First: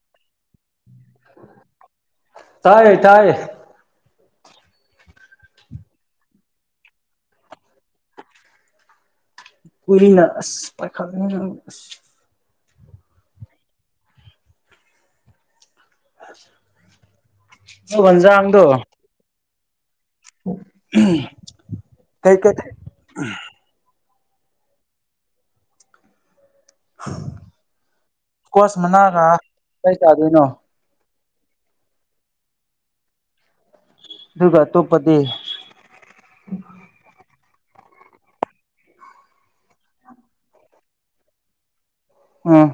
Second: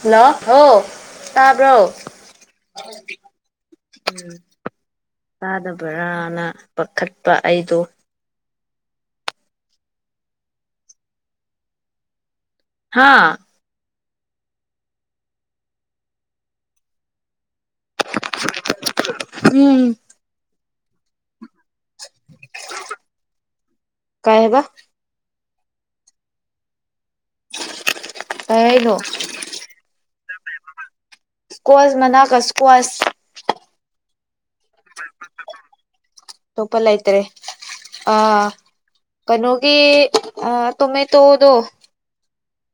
Hello ꯍꯥꯎ ꯇꯥꯕ꯭ꯔꯣ ꯇꯥꯏꯌꯦ ꯇꯥꯏꯌꯦ ꯇꯥꯗꯕ꯭ꯔꯥꯅ ꯀꯛꯊꯠꯄ ꯑꯩꯗꯣ ꯎꯔꯤꯡꯅ ꯑꯁ ꯄꯥꯏꯈꯠ ꯍꯥꯥ ꯖꯥꯡꯗꯣ ꯎꯝ ꯀꯩ ꯀ ꯊ ꯀꯥꯏ ꯍꯕ ꯀꯩ ꯀꯣꯁ ꯍꯥꯏꯅꯣ ꯃꯅꯥꯒ ꯀꯥꯏ ꯆꯥꯗꯣꯏꯅꯣ ꯀ꯭ꯋꯥꯁ ꯃꯅꯥ ꯀꯁ ꯀ꯭ꯋꯥꯁ ꯑꯗꯨꯒ ꯑꯇꯣꯞꯄꯗꯤ ꯇꯣꯄꯂꯥꯏꯇꯔꯦ ꯑ ꯀꯩꯅꯣꯒꯤ ꯑ ꯇꯨ ꯇꯗꯣ ꯑꯥ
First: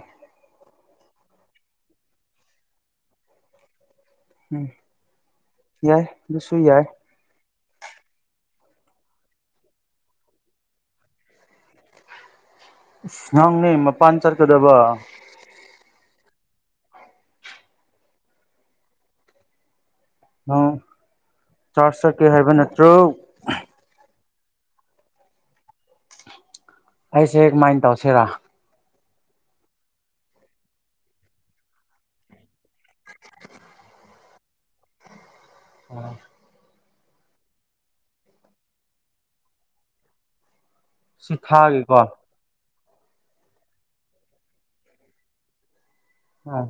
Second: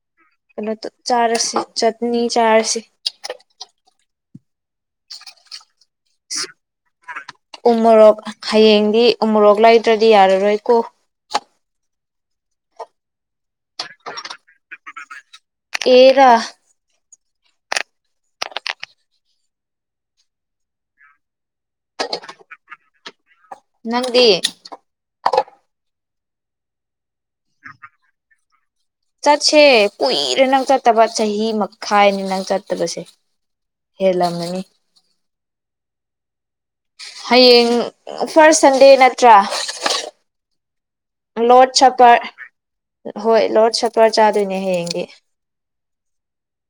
ꯀꯩꯅꯣ ꯆꯥꯔꯁꯤ ꯆꯠꯅꯤ ꯆꯥꯔꯁꯤ ꯎꯝ ꯌꯥꯏ ꯑꯗꯨꯁꯨ ꯌꯥꯏ ꯎꯃꯣꯔꯣꯛ ꯍꯌꯦꯡꯗꯤ ꯎꯃꯣꯔꯣꯛ ꯂꯩꯗ꯭ꯔꯗꯤ ꯌꯥꯔꯔꯣꯏ ꯀꯣ ꯅꯪꯅꯦ ꯃꯄꯥꯟ ꯆꯠꯀꯗꯕ ꯑꯦꯔꯥ ꯆꯥꯔꯖ ꯆꯠꯀꯦ ꯍꯥꯏꯕ ꯅꯠꯇ꯭ꯔꯣ ꯅꯪꯗꯤ ꯑꯩꯁꯦ ꯀꯃꯥꯏꯅ ꯇꯧꯁꯤꯔ ꯆꯠꯁꯦ ꯀꯨꯏꯔꯦ ꯅꯪ ꯆꯠꯇꯕ ꯆꯍꯤ ꯃꯈꯥꯏꯅꯤ ꯅꯪ ꯆꯠꯇꯕꯁꯦ ꯍꯦꯂꯃꯅꯤ ꯑ ꯍꯌꯦꯡ ꯐꯥꯔꯁ ꯁꯟꯗꯦ ꯅꯠꯇ꯭ꯔꯥ ꯁꯤ ꯂꯣꯠ ꯊꯥꯒꯤꯀꯣ ꯁꯄꯔ ꯍꯣꯏ ꯂꯣꯠ ꯁꯄꯔ ꯆꯥꯗꯣꯏꯅꯦ ꯍꯌꯦꯡꯗꯤ ꯑ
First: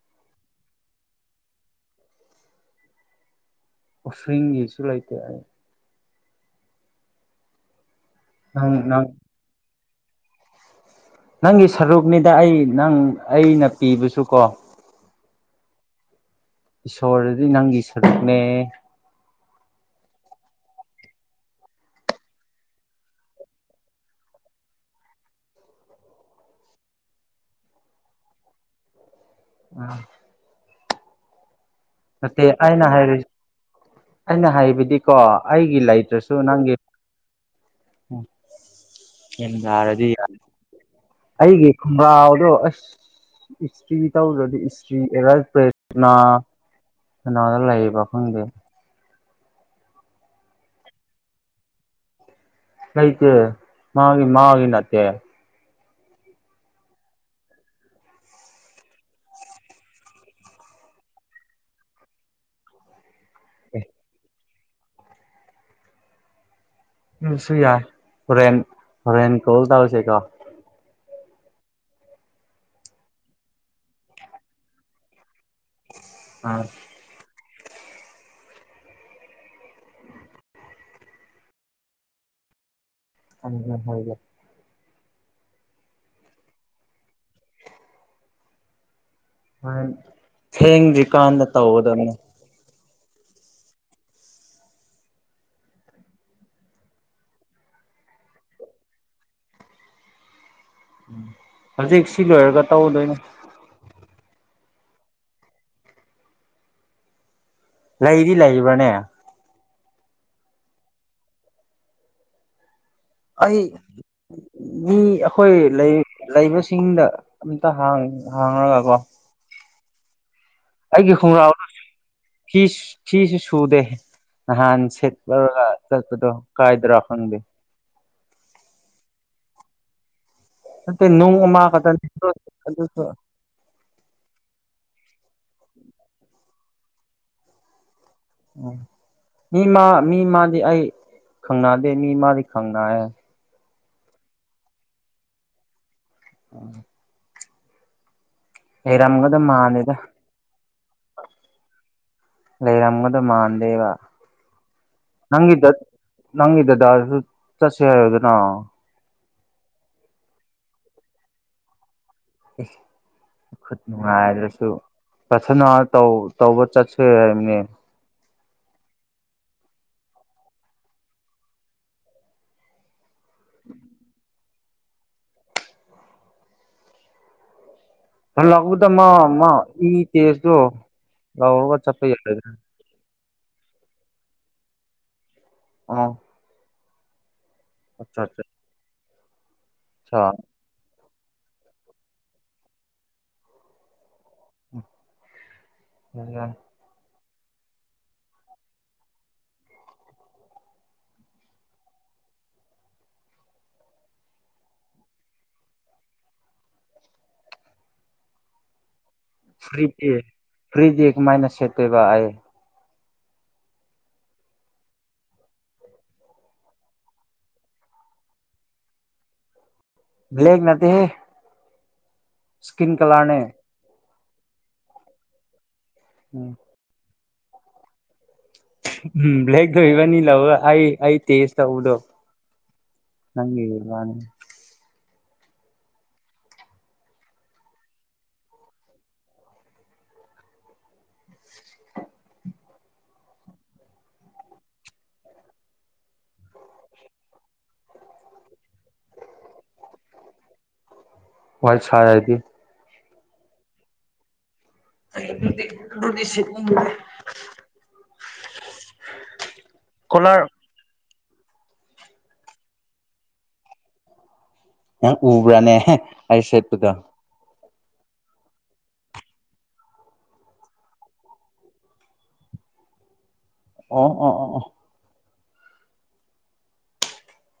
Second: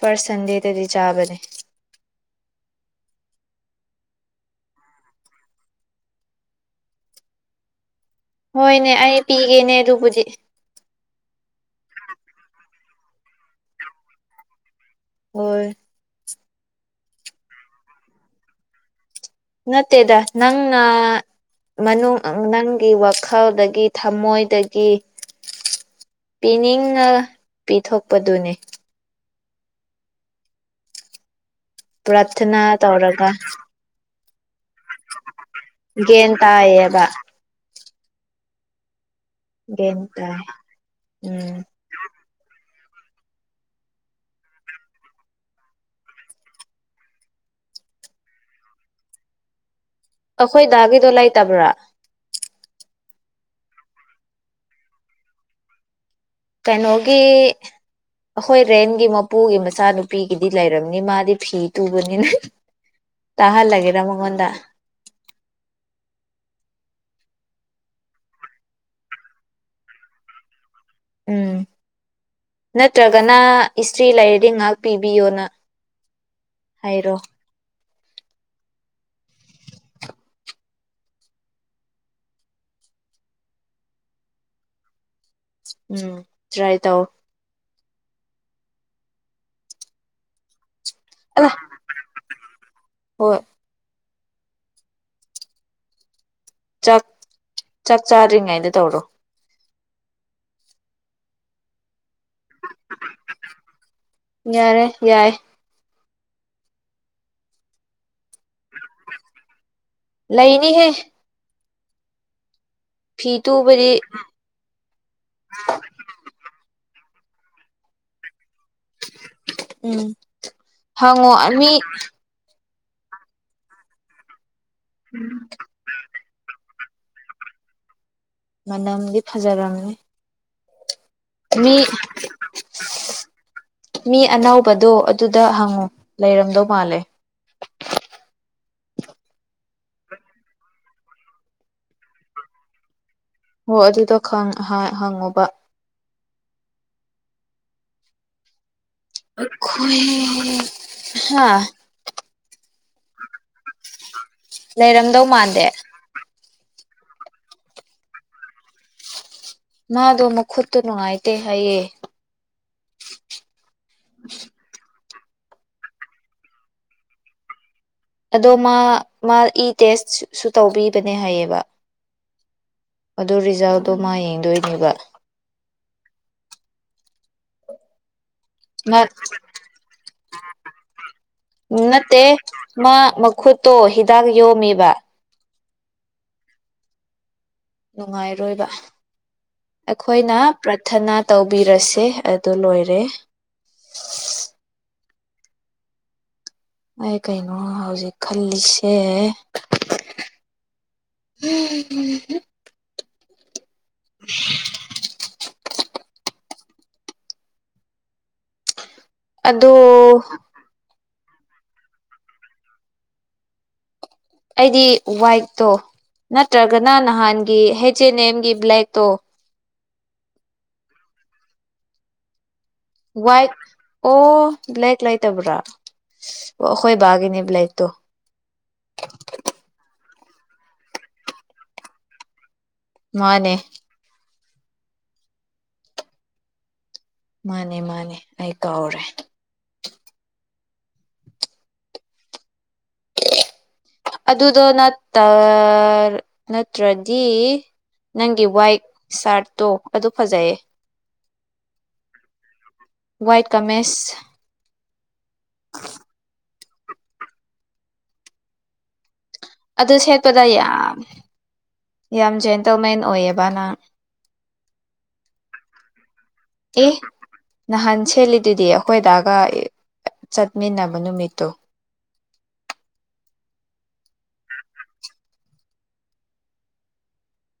ꯐꯔꯁ ꯁꯟꯗꯦꯗꯗꯤ ꯆꯥꯕꯅꯦ ꯎꯁꯤꯡꯒꯤꯁꯨ ꯂꯩꯇꯦ ꯑꯩ ꯅꯪ ꯍꯣꯏꯅꯦ ꯅꯪ ꯑꯩ ꯄꯤꯒꯦꯅꯦ ꯑꯗꯨꯕꯨꯗꯤ ꯅꯪꯒꯤ ꯁꯔꯨꯛꯅꯤꯗ ꯑꯩ ꯅꯪ ꯑꯩꯅ ꯄꯤꯕꯁꯨ ꯀꯣ ꯍꯣꯏ ꯏꯁꯣꯔꯗꯤ ꯅꯪꯒꯤ ꯁꯔꯨꯛꯅꯦ ꯅꯠꯇꯦꯗ ꯅꯪꯅ ꯃꯅꯨꯡ ꯅꯪꯒꯤ ꯋꯥꯈꯜꯗꯒꯤ ꯊꯃꯣꯏꯗꯒꯤ ꯄꯤꯅꯤꯡꯅ ꯄꯤꯊꯣꯛꯄꯗꯨꯅꯦ ꯎꯝ ꯅꯠꯇꯦ ꯄ꯭ꯔꯊꯅꯥ ꯑꯩꯅ ꯍꯥꯏꯔꯤ ꯇꯧꯔꯒ ꯑꯩꯅ ꯍꯥꯏꯕꯗꯤꯀꯣ ꯑꯩꯒꯤ ꯒ꯭ꯌꯥꯟ ꯂꯩꯇ꯭ꯔꯁꯨ ꯅꯪꯒꯤ ꯇꯥꯏꯌꯦꯕ ꯎ ꯒ꯭ꯌꯥꯟ ꯌꯦꯔꯗꯤ ꯌꯥ ꯇꯥꯏ ꯎꯝ ꯑꯩꯒꯤ ꯈꯨꯡꯒꯥꯎꯗꯣ ꯑꯁ ꯏꯁꯇ꯭ꯔꯤ ꯇꯧꯗ꯭ꯔꯗꯤ ꯏꯁꯇ꯭ꯔꯤ ꯑꯦꯔꯏ ꯄ꯭ꯔꯦꯁꯅꯥ ꯀꯅꯥꯗ ꯂꯩꯔꯤꯕ ꯈꯪꯗꯦ ꯑꯩꯈꯣꯏꯗꯥꯒꯤꯗꯣ ꯂꯩꯇꯕ꯭ꯔꯥ ꯑꯩꯣꯏꯇ ꯃꯥꯒꯤ ꯃꯥꯒꯤꯅꯠꯇꯦ ꯀꯥꯏꯩꯅꯒꯤꯤ ꯑꯩꯈꯣꯏ ꯔꯦꯟꯒꯤ ꯃꯄꯨꯒꯤ ꯃꯆꯥꯅꯨꯄꯤꯒꯤꯗꯤ ꯂꯩꯔꯕꯝꯅꯤ ꯃꯥꯗꯤ ꯐꯤ ꯇꯨꯕꯅꯤꯅ ꯇꯥ ꯍꯥꯜꯒꯦꯗ ꯃꯒꯗ ꯁꯨ ꯌꯥꯏ ꯍꯣꯔꯦꯟ ꯍꯣꯔꯦꯟ ꯀꯣꯜ ꯇꯧꯔꯁꯦꯀꯣ ꯎꯝ ꯅꯠꯇ꯭ꯔꯒꯅ ꯏꯁꯇ꯭ꯔꯤ ꯂꯩꯔꯗꯤ ꯉꯥꯏꯍꯥꯛ ꯄꯤꯕꯤꯌꯣꯅ ꯑꯥ ꯍꯥꯏꯔꯣ ꯎꯝ ꯍꯒꯦ ꯎꯝ ꯇ꯭ꯔꯥꯏ ꯇꯧ ꯊꯦꯡꯗꯔꯤ ꯀꯥꯟꯗ ꯑꯂ ꯇꯧꯒꯗꯕꯅꯦ ꯍꯣꯏ ꯆꯥꯛ ꯆꯥꯛ ꯆꯥꯗ꯭ꯔꯤꯉꯩꯗ ꯇꯧꯔꯣ ꯍꯧꯖꯤꯛ ꯁꯤ ꯂꯣꯏꯔꯒ ꯇꯛꯎꯗꯣꯏꯅꯦ ꯌꯥꯔꯦ ꯌꯥꯏ ꯂꯩꯗꯤ ꯂꯩꯕꯅꯦ ꯂꯩꯅꯤꯍꯦ ꯐꯤ ꯑꯩ ꯇꯨꯕꯗꯤ ꯃꯤ ꯑꯩꯈꯣꯏ ꯂꯩꯕꯁꯤꯡꯗ ꯑꯝꯇ ꯍꯥꯡꯉꯒ ꯀꯣ ꯎꯝ ꯑꯩꯒꯤ ꯍꯪꯉꯣ ꯃꯤ ꯈꯣꯡꯒꯥꯎꯗꯨꯁꯨ ꯐꯤꯁꯨ ꯁꯨꯗꯦ ꯅꯍꯥꯟ ꯁꯤꯠꯂꯔꯒ ꯆꯠꯄꯗꯣ ꯀꯥꯏꯗ ꯔꯈꯪꯗꯦ ꯃꯅꯝꯗꯤ ꯐꯖꯔꯝꯃꯤ ꯅꯣꯡ ꯃꯥ ꯃꯤ ꯑꯅꯧꯕꯗꯣ ꯑꯗꯨꯗ ꯍꯪꯉꯨ ꯂꯩꯔꯝꯗꯧ ꯃꯥꯜꯂꯦ ꯎ ꯃꯤ ꯃꯥ ꯃꯤ ꯃꯥꯗꯤ ꯑꯩ ꯈꯪꯅꯗꯦ ꯃꯤ ꯃꯥꯗꯤ ꯈꯪꯅꯌꯦꯦ ꯍꯣ ꯑꯗꯨꯗꯣ ꯍꯪꯉꯨꯕ ꯎꯝ ꯂꯩꯔꯝꯒꯗ ꯃꯥꯟꯗꯦꯗ ꯈꯣꯏ ꯍꯥ ꯂꯩꯦꯔꯝꯒꯗ ꯃꯥꯟꯗꯦꯕ ꯂꯩꯔꯝꯗꯧ ꯃꯥꯟꯗꯦ ꯅꯪꯗ ꯅꯪꯒꯤꯗꯗꯥꯁꯨ ꯆꯠꯁ ꯍꯥꯏꯣꯗꯅ ꯃꯥꯗꯣ ꯑꯃꯨꯛ ꯈꯨꯠꯇ ꯅꯨꯡꯉꯥꯏꯇꯦ ꯍꯥꯏꯑꯦ ꯈꯨꯠ ꯅꯨꯡꯉꯥꯏꯔꯁꯨ ꯄꯊꯅꯥ ꯇꯧ ꯇꯧꯕ ꯆꯠꯁꯦ ꯍꯥꯏꯕꯅꯦ ꯑꯗꯣ ꯃꯥ ꯃꯥ ꯏ ꯇꯦꯁꯁꯨ ꯇꯧꯕꯤꯕꯅꯦ ꯍꯥꯏꯌꯦꯕ ꯑꯗꯨ ꯔꯤꯖꯥꯜꯗꯣ ꯃꯥ ꯌꯦꯡꯗꯣꯏꯅꯦꯕ ꯍꯂꯛꯄꯗ ꯃꯥ ꯃꯥ ꯏ ꯇꯦꯖꯇꯨ ꯂꯧꯔꯒ ꯆꯠꯄ ꯅꯠꯇꯦ ꯌꯥꯔꯗ꯭ꯔꯥ ꯃꯥ ꯃꯈꯨꯠꯇꯣ ꯍꯤꯗꯥꯛ ꯌꯣꯝꯃꯤꯕ ꯑꯥ ꯅꯨꯡꯉꯥꯏꯔꯣꯏꯕ ꯑꯆꯥ ꯑꯩꯈꯣꯏꯅ ꯄ꯭ꯔꯊꯅꯥ ꯇꯧꯕꯤꯔꯁꯦ ꯑꯗꯨ ꯂꯣꯏꯔꯦ ꯎ ꯑꯩ ꯀꯩꯅꯣ ꯍꯧꯖꯤꯛ ꯈꯜꯂꯤꯁꯦ ꯎꯝꯝ [inaudible] ꯑꯗꯣ ꯐ꯭ꯔꯤꯖꯦ ꯐ꯭ꯔꯤꯗꯤ ꯃꯥꯏꯅꯁ ꯁꯦꯠ ꯑꯣꯏꯕꯑꯌꯦ ꯑꯩꯗꯤ ꯋꯥꯏꯠꯇꯣ ꯅꯠꯇ꯭ꯔꯒꯅ ꯅꯍꯥꯟꯒꯤ ꯍꯩꯆ ꯑꯦꯟ ꯑꯦꯝꯒꯤ ꯕ꯭ꯂꯦꯛꯇꯣ ꯕ꯭ꯂꯦꯛ ꯅꯠꯇ ꯍꯦ ꯋꯥꯏꯠ ꯑꯣ ꯕ꯭ꯂꯦꯛ ꯂꯩꯇꯕ꯭ꯔꯥ ꯎꯝ ꯑꯣ ꯑꯩꯈꯣꯏ ꯕꯥꯒꯤꯅꯦꯕ ꯂꯥꯏꯛꯇꯣ ꯎꯝ ꯕ꯭ꯂꯦꯛꯗꯕꯅꯤ ꯂꯧꯔ ꯑꯩ ꯑꯩ ꯇꯦꯖ ꯇꯧꯕꯗꯣ ꯃꯥꯅꯦ ꯅꯪꯦ ꯃꯥꯅꯦ ꯃꯥꯅꯦ ꯃꯥꯅꯦ ꯑꯩ ꯀꯥꯎꯔꯦ ꯑꯗꯨꯗꯣ ꯅꯠꯇ ꯅꯠꯇ꯭ꯔꯗꯤ ꯅꯪꯒꯤ ꯋꯥꯏꯠ ꯁꯥꯔꯠꯇꯣ ꯑꯗꯨ ꯐꯖꯩꯌꯦ ꯋꯥꯏꯁꯥ ꯌꯥꯏꯗꯤ ꯋꯥꯏꯠ ꯀꯥꯃꯦꯁ ꯗꯤꯗꯤꯗꯦ ꯑꯗꯨ ꯁꯦꯠꯄꯗ ꯌꯥꯝ ꯌꯥꯝ ꯖꯦꯟꯇꯜ ꯃꯦꯟ ꯑꯣꯏꯌꯦꯕ ꯅꯪ ꯎꯕ꯭ꯔꯥꯅꯦ ꯑꯩ ꯁꯦꯠꯄꯗꯣ ꯑꯦ ꯅꯍꯥꯟ ꯁꯦꯂꯤꯗꯨꯗꯤ ꯑꯩꯈꯣꯏꯗꯥꯒ ꯆꯠꯃꯤꯟꯅꯕ ꯅꯨꯃꯤꯠꯇꯣ ꯑꯣ ꯑꯣ ꯑꯣ ꯑꯣ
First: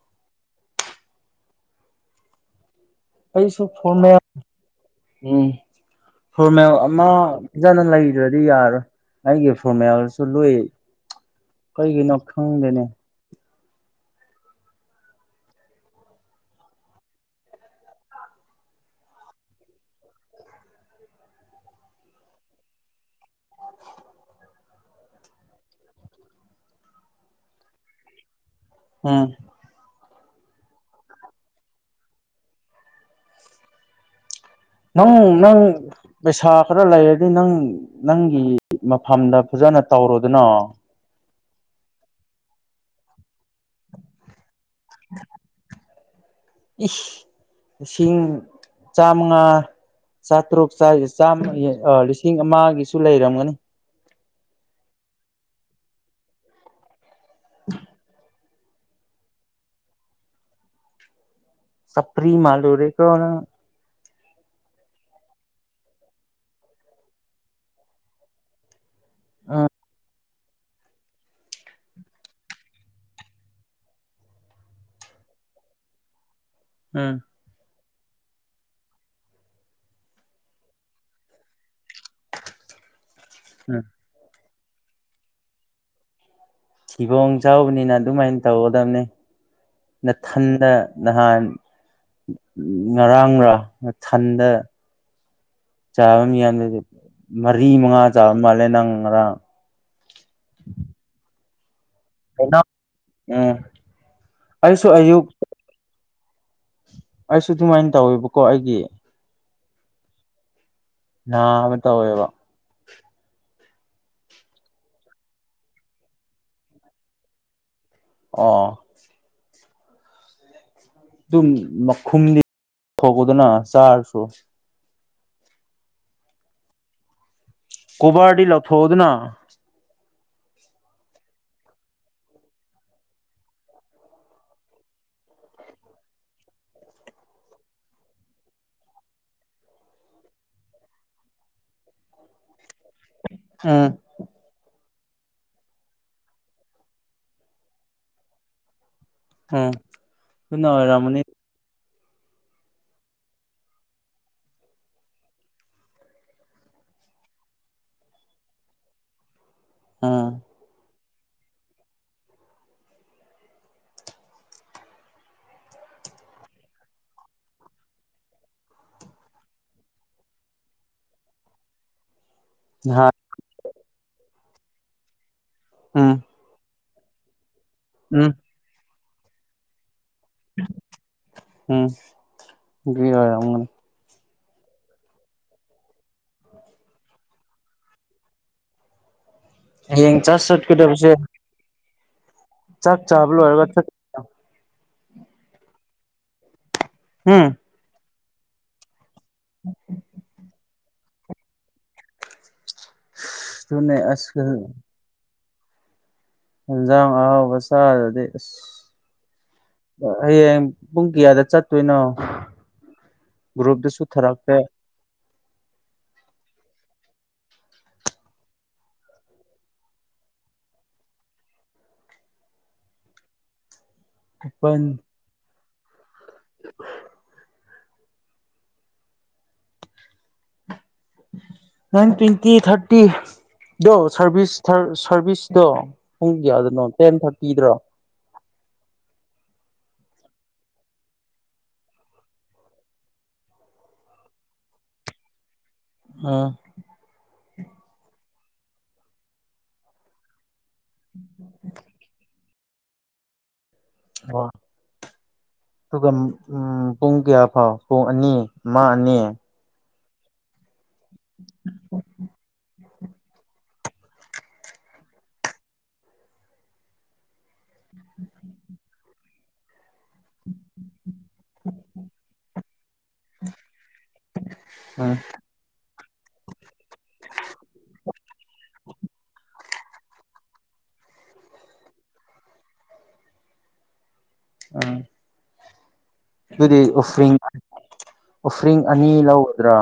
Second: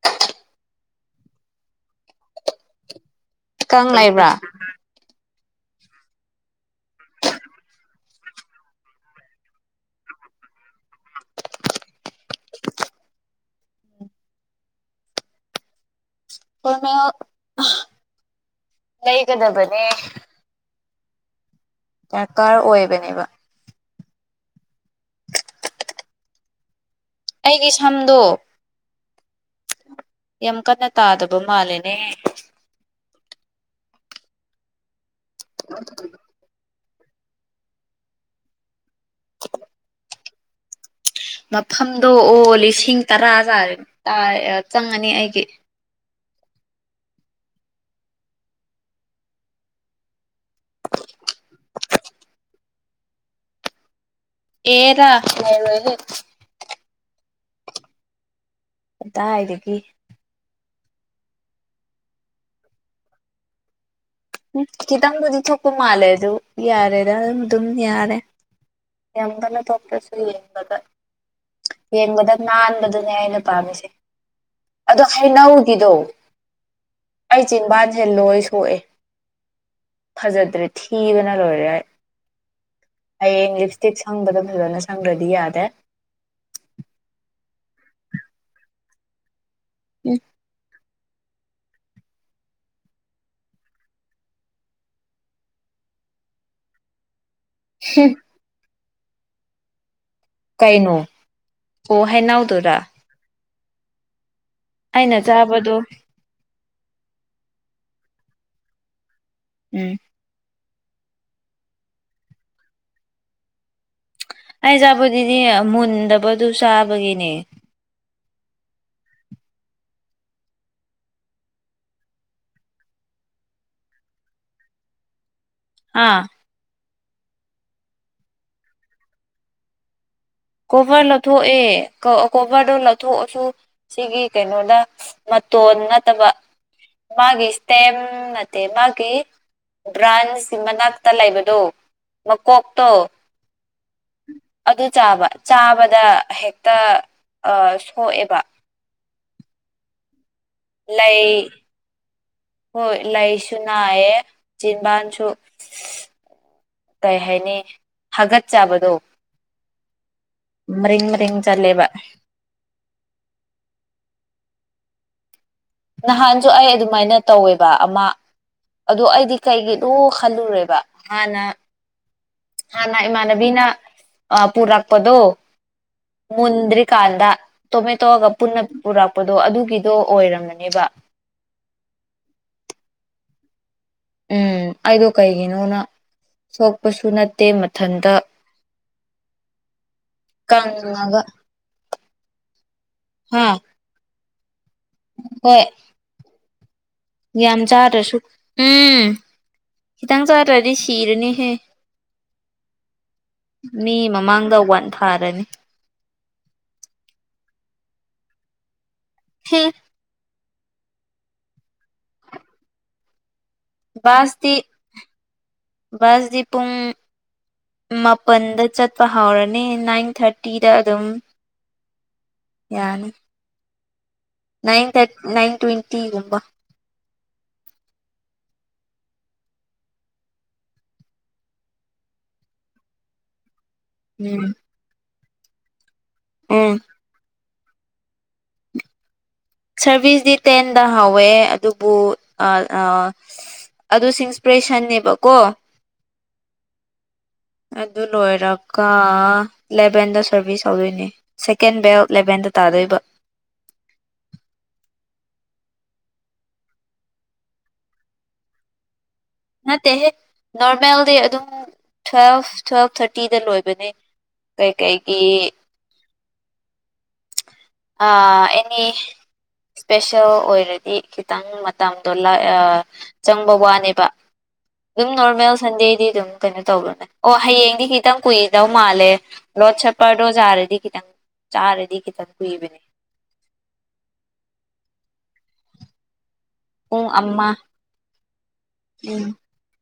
ꯇ ꯑꯩꯩꯁꯨ ꯀꯪ ꯐꯣꯟꯣꯟ ꯂꯩꯕ꯭ꯔꯥ ꯎꯝ ꯍꯣꯔꯃꯦꯜ ꯑꯃ ꯐꯖꯅ ꯂꯩꯗ꯭ꯔꯗꯤ ꯌꯥꯔꯣꯏ ꯑꯩꯒꯤ ꯐꯣꯔꯃꯦꯂꯥꯁꯨ ꯂꯨꯏ ꯀꯔꯤꯒꯤꯅꯣ ꯈꯪꯗꯦꯅꯦ ꯅ ꯂꯩꯩꯒꯗꯕꯅꯤ ꯗꯔꯀꯥꯔ ꯑꯣꯏꯕꯅꯦꯕ ꯑꯩꯒꯤ ꯁꯝꯗꯣ ꯎꯝ ꯌꯥꯝ ꯀꯟꯅ ꯇꯥꯗꯕ ꯃꯥꯜꯂꯦꯅꯦ ꯅꯪ ꯅꯪ ꯄꯩꯁꯥ ꯈꯔ ꯂꯩꯔꯗꯤ ꯅꯪ ꯅꯪꯒꯤ ꯃꯐꯝꯗ ꯐꯖꯅ ꯇꯧꯔꯨꯗꯅꯣ ꯃꯐꯝꯗꯣ ꯑꯣ ꯂꯤꯁꯤꯡ ꯇꯔꯥ ꯇ ꯆꯪꯉꯅꯤ ꯑꯩꯒꯤ ꯏꯁ ꯂꯤꯁꯤꯡ ꯆꯥꯃꯉꯥ ꯆꯥꯇ꯭ꯔꯨꯛ ꯆꯥꯝꯃ ꯂꯤꯁꯤꯡ ꯑꯃꯒꯤꯁꯨ ꯂꯩꯔꯝꯒꯅꯤ ꯑꯦꯔꯔꯦ [inaudible] ꯀꯗꯥꯋꯥꯏꯗꯒꯤ ꯁꯄ꯭ꯔꯤ ꯃꯥꯂꯔꯦ ꯀꯅ ꯈꯤꯇꯪꯕꯨꯗꯤ ꯊꯣꯛꯄ ꯃꯥꯜꯂꯦ ꯑꯗꯨ ꯌꯥꯔꯦꯗ ꯑꯗꯨꯝ ꯑꯗꯨꯝ ꯌꯥꯔꯦ ꯌꯥꯝꯅ ꯎꯝ ꯇꯣꯄꯁꯨ ꯌꯦꯡꯕꯗ ꯌꯦꯡꯕꯗ ꯅꯥꯟꯕꯗꯨꯅꯦ ꯑꯩꯅ ꯄꯥꯝꯃꯤꯁꯦ ꯑꯗꯣ ꯍꯩꯅꯧꯒꯤꯗꯣ ꯎꯝ ꯑꯩ ꯆꯤꯟꯕꯥ ꯊꯦꯂꯣꯏ ꯁꯣꯛꯑꯦ ꯐꯖꯗ꯭ꯔꯦ ꯊꯤꯕꯅ ꯂꯣꯏꯔꯦ ꯍꯌꯦꯡ ꯎꯝ ꯂꯤꯞꯁꯇꯤꯛ ꯁꯪꯕꯗ ꯐꯖꯅ ꯁꯪꯈ꯭ꯔꯗꯤ ꯌꯥꯗꯦ ꯐꯤꯕꯣꯡ ꯆꯥꯎꯕꯅꯤꯅ ꯑꯗꯨꯃꯥꯏꯅ ꯇꯧꯒꯗꯕꯅꯤ ꯅꯊꯟꯗ ꯅꯍꯥꯟ ꯉꯔꯥꯡꯒꯥꯊꯟꯗ ꯆꯥꯕꯝ ꯌꯥꯗꯗꯤ ꯃꯔꯤ ꯃꯉꯥ ꯆꯥꯕ ꯃꯥꯜꯂꯦ ꯅꯪ ꯉꯔꯥꯡ ꯀꯩꯅꯣ ꯑꯣ ꯍꯥꯏꯅꯥꯎꯗꯔꯥ ꯎꯝ ꯑꯩꯁꯨ ꯑꯩꯅ ꯑꯌꯨꯛ ꯆꯥꯕꯗꯣ ꯑꯩꯁꯨ ꯑꯗꯨꯃꯥꯏꯅ ꯇꯧꯋꯦꯕꯀꯣ ꯑꯩꯒꯤ ꯎꯝ ꯅ ꯑꯃ ꯇꯧ ꯑꯣꯏꯋꯦꯕ ꯑꯩ ꯆꯥꯕꯨꯗꯤꯗꯤ ꯃꯨꯟꯗꯕꯗꯨ ꯆꯥꯕꯒꯤꯅꯦ꯫ ꯑꯣ꯫ ꯑꯗꯨꯝ ꯃꯈꯨꯝꯗꯤ ꯐꯧꯒꯣꯗꯅ ꯆꯥꯔꯁꯨ꯫ ꯑꯥ꯫ ꯀꯣꯕꯥꯔꯗꯤ ꯂꯧꯊꯣꯛꯑꯣꯗꯨꯅ꯫ ꯀꯣꯚꯔ ꯂꯧꯊꯣꯛꯑꯦ ꯀꯣꯚꯔꯗꯣ ꯂꯧꯊꯣꯛꯑꯁꯨ꯫ ꯁꯤꯒꯤ ꯀꯩꯅꯣꯗ ꯃꯇꯣꯟ ꯅꯠꯇꯕ꯫ ꯃꯥꯒꯤ ꯏꯁꯇꯦꯝ ꯅꯠꯇꯦ ꯃꯥꯒꯤ꯫ ꯕ꯭ꯔꯥꯟꯁ ꯃꯅꯥꯛꯇ ꯂꯩꯕꯗꯣ ꯃꯀꯣꯛꯇꯣ꯫ ꯎꯝ꯫ ꯑꯗꯨ ꯆꯥꯕ ꯆꯥꯕꯗ ꯍꯦꯛꯇ ꯁꯣꯛꯑꯦꯕ꯫ ꯎꯝ ꯑꯗꯨꯅ ꯑꯣꯏꯔꯝꯃꯅꯤ ꯂꯩ ꯍꯣꯏ ꯂꯩꯁꯨ ꯅꯥꯏꯌꯦꯦ ꯆꯝꯕꯥꯟꯁꯨ ꯀꯩ ꯍꯥꯏꯅꯤ ꯍꯥꯒꯠ ꯆꯥꯕꯗꯣ ꯑꯥ ꯃꯔꯤꯡ ꯃꯔꯤꯡ ꯆꯠꯂꯦꯕ ꯅꯍꯥꯟꯁꯨ ꯑꯩ ꯑꯗꯨꯃꯥꯏꯅ ꯇꯧꯋꯦꯕ ꯑꯃ ꯑꯗꯣ ꯑꯩꯗꯤ ꯀꯩꯒꯤ ꯂꯣ ꯈꯜꯂꯨꯔꯦꯕ ꯍꯥꯟꯅ ꯍꯥꯟꯅ ꯅꯍꯥꯟ ꯏꯃꯥꯟꯅꯕꯤꯅ ꯄꯨꯔꯛꯄꯗꯣ ꯎꯝ ꯃꯨꯟꯗ꯭ꯔꯤꯀꯥꯟꯗ ꯎꯝ ꯇꯣꯃꯦꯇꯣꯑꯒ ꯄꯨꯟꯅ ꯄꯨꯔꯛꯄꯗꯣ ꯑꯗꯨꯒꯤꯗꯣ ꯑꯣꯏꯔꯝꯃꯦ ꯎꯝ ꯒꯤ ꯑꯣꯏꯅꯤ ꯎꯝ ꯑꯩꯗꯣ ꯀꯩꯒꯤꯅꯣꯅ ꯁꯣꯛꯄꯁꯨ ꯅꯠꯇꯦ ꯃꯊꯟꯇ ꯍꯌꯦꯡ ꯆꯥꯔꯁ ꯆꯠꯀꯗꯕꯁꯦ꯫ ꯀꯪꯉꯒ ꯆꯥꯛ ꯍꯥ ꯆꯥꯕꯂꯣꯏꯔꯕ ꯍꯣꯏ꯫ ꯎꯝ ꯌꯥꯝ ꯆꯥꯗ꯭ꯔꯁꯨ ꯎꯝ ꯈꯤꯇꯪ ꯆꯥꯗ꯭ꯔꯗꯤ ꯁꯤꯔꯅꯤꯍꯦ꯫ ꯑꯗꯨꯅꯦ ꯃꯤ ꯑꯁ ꯃꯃꯥꯡꯗ ꯋꯥꯟ ꯊꯥꯔꯅꯤ꯫ ꯌꯦꯟꯖꯥꯡ ꯑꯍꯥꯎꯕ ꯆꯥꯗꯗꯤ ꯑꯁ꯫ ꯍꯦ꯫ ꯍꯌꯦꯡ ꯄꯨꯡ ꯀꯌꯥꯗ ꯆꯠꯇꯣꯏꯅꯣ꯫ ꯒ꯭ꯔꯨꯞꯇꯁꯨ ꯕꯥꯁꯇꯤ ꯊꯥꯔꯛꯇꯦ ꯕꯥꯁꯗꯤ ꯄꯨꯡ꯫ ꯃꯥꯄꯟꯗ ꯆꯠꯄ ꯍꯧꯔꯅꯤ ꯅꯥꯏꯟ ꯊꯥꯔꯇꯤꯗ ꯑꯗꯨꯝ꯫ ꯌꯥꯅꯤ꯫ ꯄꯟ ꯅꯏꯟ ꯊꯔ ꯅꯏꯟ ꯇ꯭ꯋꯦꯟꯇꯤꯒꯨꯝꯕ꯫ ꯅꯏꯟ ꯇ꯭ꯋꯦꯟꯇꯤ ꯊꯥꯔꯇꯤ ꯗꯣ ꯎꯝ ꯁꯔꯚꯤꯁ꯫ ꯁꯔꯚꯤꯁꯇꯣ ꯄꯨꯡ ꯎꯝ ꯀꯌꯥꯗꯅꯣ ꯇꯦꯟ ꯊꯥꯔꯇꯤꯗꯔꯣ꯫ ꯁꯔꯚꯤꯁꯇꯤ ꯇꯦꯟꯗ ꯍꯥꯎꯋꯦ ꯑꯗꯨꯕꯨ꯫ ꯑꯗꯨ ꯁꯤꯡꯄꯔꯦꯁꯟꯅꯦꯕꯀꯣ꯫ ꯑ꯫ ꯑꯗꯨ ꯂꯣꯏꯔꯒ ꯂꯦꯚꯦꯟꯗ ꯁꯔꯚꯤꯁ꯫ ꯇꯧꯗꯣꯏꯅꯦ ꯁꯦꯀꯦꯟ ꯕꯦꯜ ꯂꯦꯚꯦꯟꯗ ꯇꯥꯗꯣꯏꯕ꯫ ꯑꯣ꯫ ꯑꯗꯨꯒ ꯎꯝ ꯄꯨꯡ ꯀꯌꯥ ꯐꯥꯎ ꯄꯨꯡ ꯑꯅꯤ ꯑꯃ ꯑꯅꯤ꯫ ꯅꯠꯇꯦ ꯍꯦ꯫ ꯅꯣꯔꯃꯦꯜꯗꯤ ꯑꯗꯨꯝ ꯇꯨꯋꯦꯜꯐ ꯇꯨꯋꯦꯜꯐ ꯊꯥꯔꯇꯤꯗ ꯂꯣꯏꯕꯅꯦ꯫ ꯀꯩ ꯀꯩꯗꯤ꯫ ꯑ ꯑꯦꯅꯤ꯫ ꯏꯁꯄꯦꯁꯦꯜ ꯑꯣꯏꯔꯗꯤ ꯈꯤꯇꯪ ꯃꯇꯝꯗꯣ ꯆꯪꯕ ꯋꯥꯅꯦꯕ꯫ ꯑꯗꯨꯝ ꯎꯝ ꯅꯣꯔꯃꯦꯜ ꯁꯟꯗꯦꯗꯤ ꯑꯗꯨꯝ ꯀꯩꯅꯣ ꯇꯧꯕꯔꯅꯦ ꯑꯣ ꯍꯌꯦꯡꯗꯤ ꯈꯤꯇꯪ ꯀꯨꯏꯗꯧ ꯃꯥꯜꯂꯦ ꯂꯣꯠ ꯁꯄꯔꯗꯣꯖꯥꯔꯗꯤ ꯈꯤꯇꯪ ꯆꯥꯔꯗꯤ ꯈꯤꯇꯪ ꯀꯨꯏꯕꯅꯦ ꯑꯝ ꯑꯗꯨꯗꯤ ꯄꯨꯡ ꯎꯐ꯭ꯔꯤꯡ ꯑꯃ ꯎꯐ꯭ꯔꯤꯡ ꯑꯅꯤ ꯂꯧꯒꯗ꯭ꯔꯥ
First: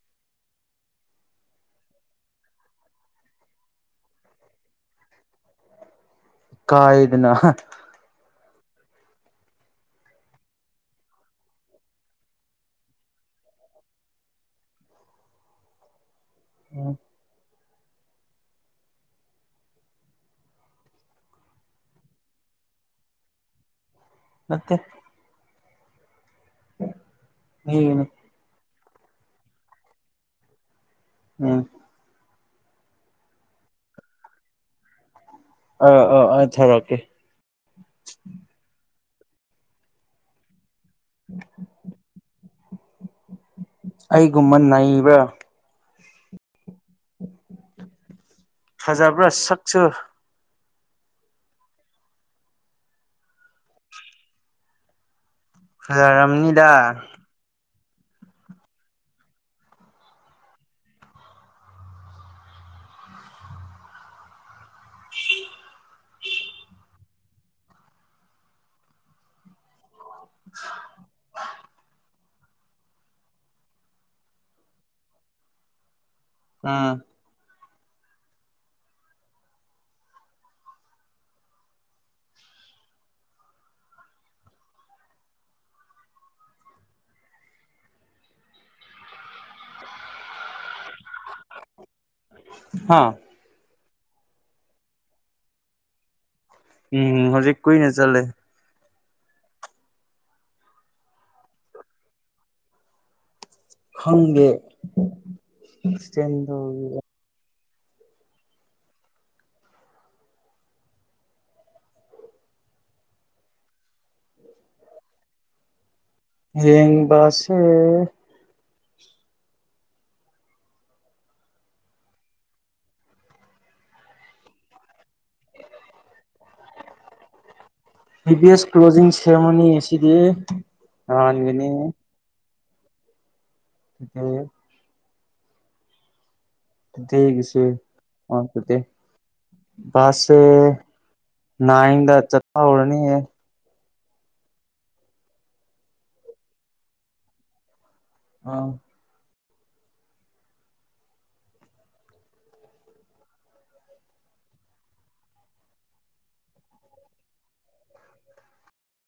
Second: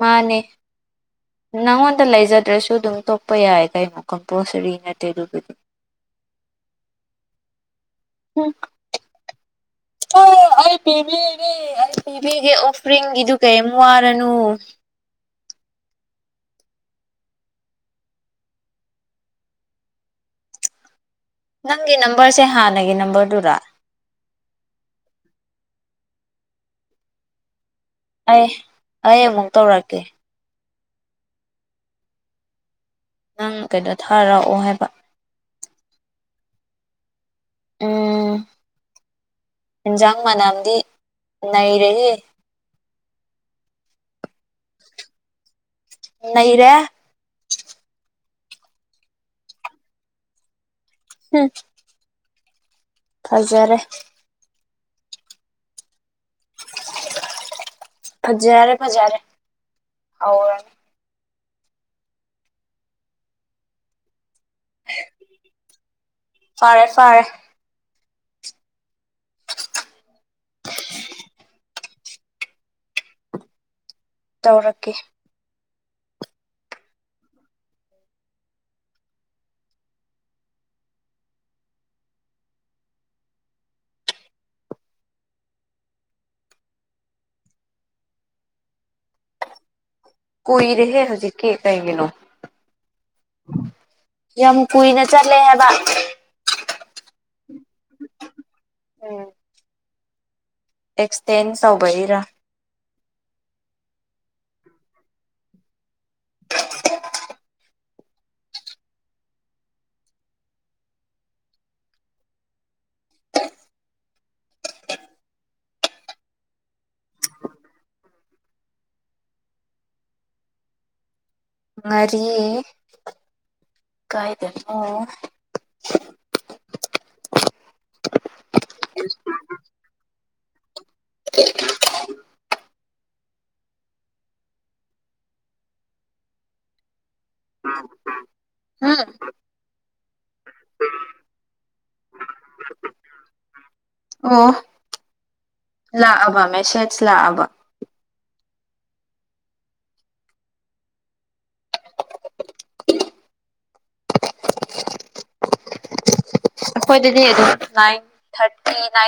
ꯃꯥꯟꯅꯦ ꯅꯪꯉꯣꯟꯗ ꯂꯩꯖꯗ꯭ꯔꯁꯨ ꯑꯗꯨꯝ ꯇꯣꯛꯄ ꯌꯥꯏ ꯀꯩꯅꯣ ꯀꯝꯄꯜꯁꯔꯤ ꯅꯠꯇꯦ ꯑꯗꯨꯕꯨꯗꯤ ꯀꯥꯏꯗꯅ ꯍ ꯍꯝ ꯑꯣ ꯑꯩ ꯄꯤꯕꯤꯒꯦ ꯑꯩ ꯄꯤꯕꯤꯒꯦ ꯑꯣꯐꯔꯤꯡꯒꯤꯗꯨ ꯀꯦꯝ ꯋꯥꯔꯅꯨ ꯎ ꯅꯪꯒꯤ ꯅꯝꯕꯔꯁꯦ ꯍꯥꯟꯅꯒꯤ ꯅꯝꯕꯔꯗꯨꯔꯥ꯫ ꯅꯠꯇꯦ꯫ ꯎꯝ꯫ ꯑꯩ ꯑꯩ ꯑꯃꯨꯛ ꯇꯧꯔꯛꯀꯦ꯫ ꯎꯝ꯫ ꯅꯪ ꯀꯩꯅꯣ ꯊꯥꯔꯛꯑꯣ ꯍꯥꯏꯕ꯫ ꯑ ꯑ ꯑꯧ ꯊꯔꯛꯀꯦ꯫ ꯎꯝ ꯍꯤꯟꯖꯥꯡ ꯃꯅꯝꯗꯤ ꯅꯩꯔꯦꯍꯦ꯫ ꯑꯩꯒꯨꯝꯕ ꯅꯩꯕ꯭ꯔꯥ꯫ ꯅꯩꯔꯦ꯫ ꯐꯖꯥꯕꯔ ꯁꯛꯁꯨ꯫ ꯍꯝ꯫ ꯐꯖꯔꯦ꯫ ꯂꯩꯔꯝꯅꯤꯗ ꯐꯖꯔꯦ ꯐꯖꯔꯦ ꯑꯧꯔ ꯐꯔꯦ ꯐꯔꯦ [unintelligible] ꯇꯧꯔꯛꯀꯦ ꯎꯝ ꯀꯨꯏ ꯔꯦꯍꯦ ꯍꯧꯖꯤꯛꯀꯤ ꯀꯩꯒꯤꯅꯣ ꯍꯥꯥ ꯌꯥꯝ ꯀꯨꯏꯅ ꯆꯠꯂꯦ ꯍꯥꯏꯕ ꯎꯝ ꯍꯧꯖꯤꯛ ꯀꯨꯏꯅ ꯆꯠꯂꯦ ꯎꯝ ꯑꯦꯛꯁꯇꯦꯟ ꯇꯧꯕꯩꯔꯥ ꯈꯪꯗꯦ ꯑꯦꯛꯁꯇꯦꯟ ꯇꯩꯔꯤꯔ ꯌꯦꯡꯕꯁꯤ ꯉꯥꯔꯤ ꯀꯥꯏꯗꯅꯣ ꯍꯤꯚꯁ ꯀ꯭ꯂꯣꯖꯤꯡ ꯁꯦꯔꯤꯃꯣꯅꯤ ꯑꯁꯤꯗꯤ ꯅꯍꯥꯟꯒꯤꯅꯤ ꯑꯦ ꯇꯩ ꯒꯤꯁꯦ ꯑꯣ ꯇꯨꯗꯦ ꯎꯝ ꯀ꯭ꯂꯥꯁ ꯁꯦ ꯅꯥꯏꯗ ꯆꯠꯄ ꯍꯧꯔꯅꯤꯌꯦ ꯑꯣ ꯂꯥꯛꯑꯕ ꯃꯦꯁꯦꯖ ꯂꯥꯛꯑꯕ ꯑꯥ ꯑꯩꯈꯣꯏꯗꯗꯤ ꯑꯗꯨꯝ ꯅꯥꯏꯟ ꯊꯥꯔꯇꯤ ꯅꯥꯏꯟ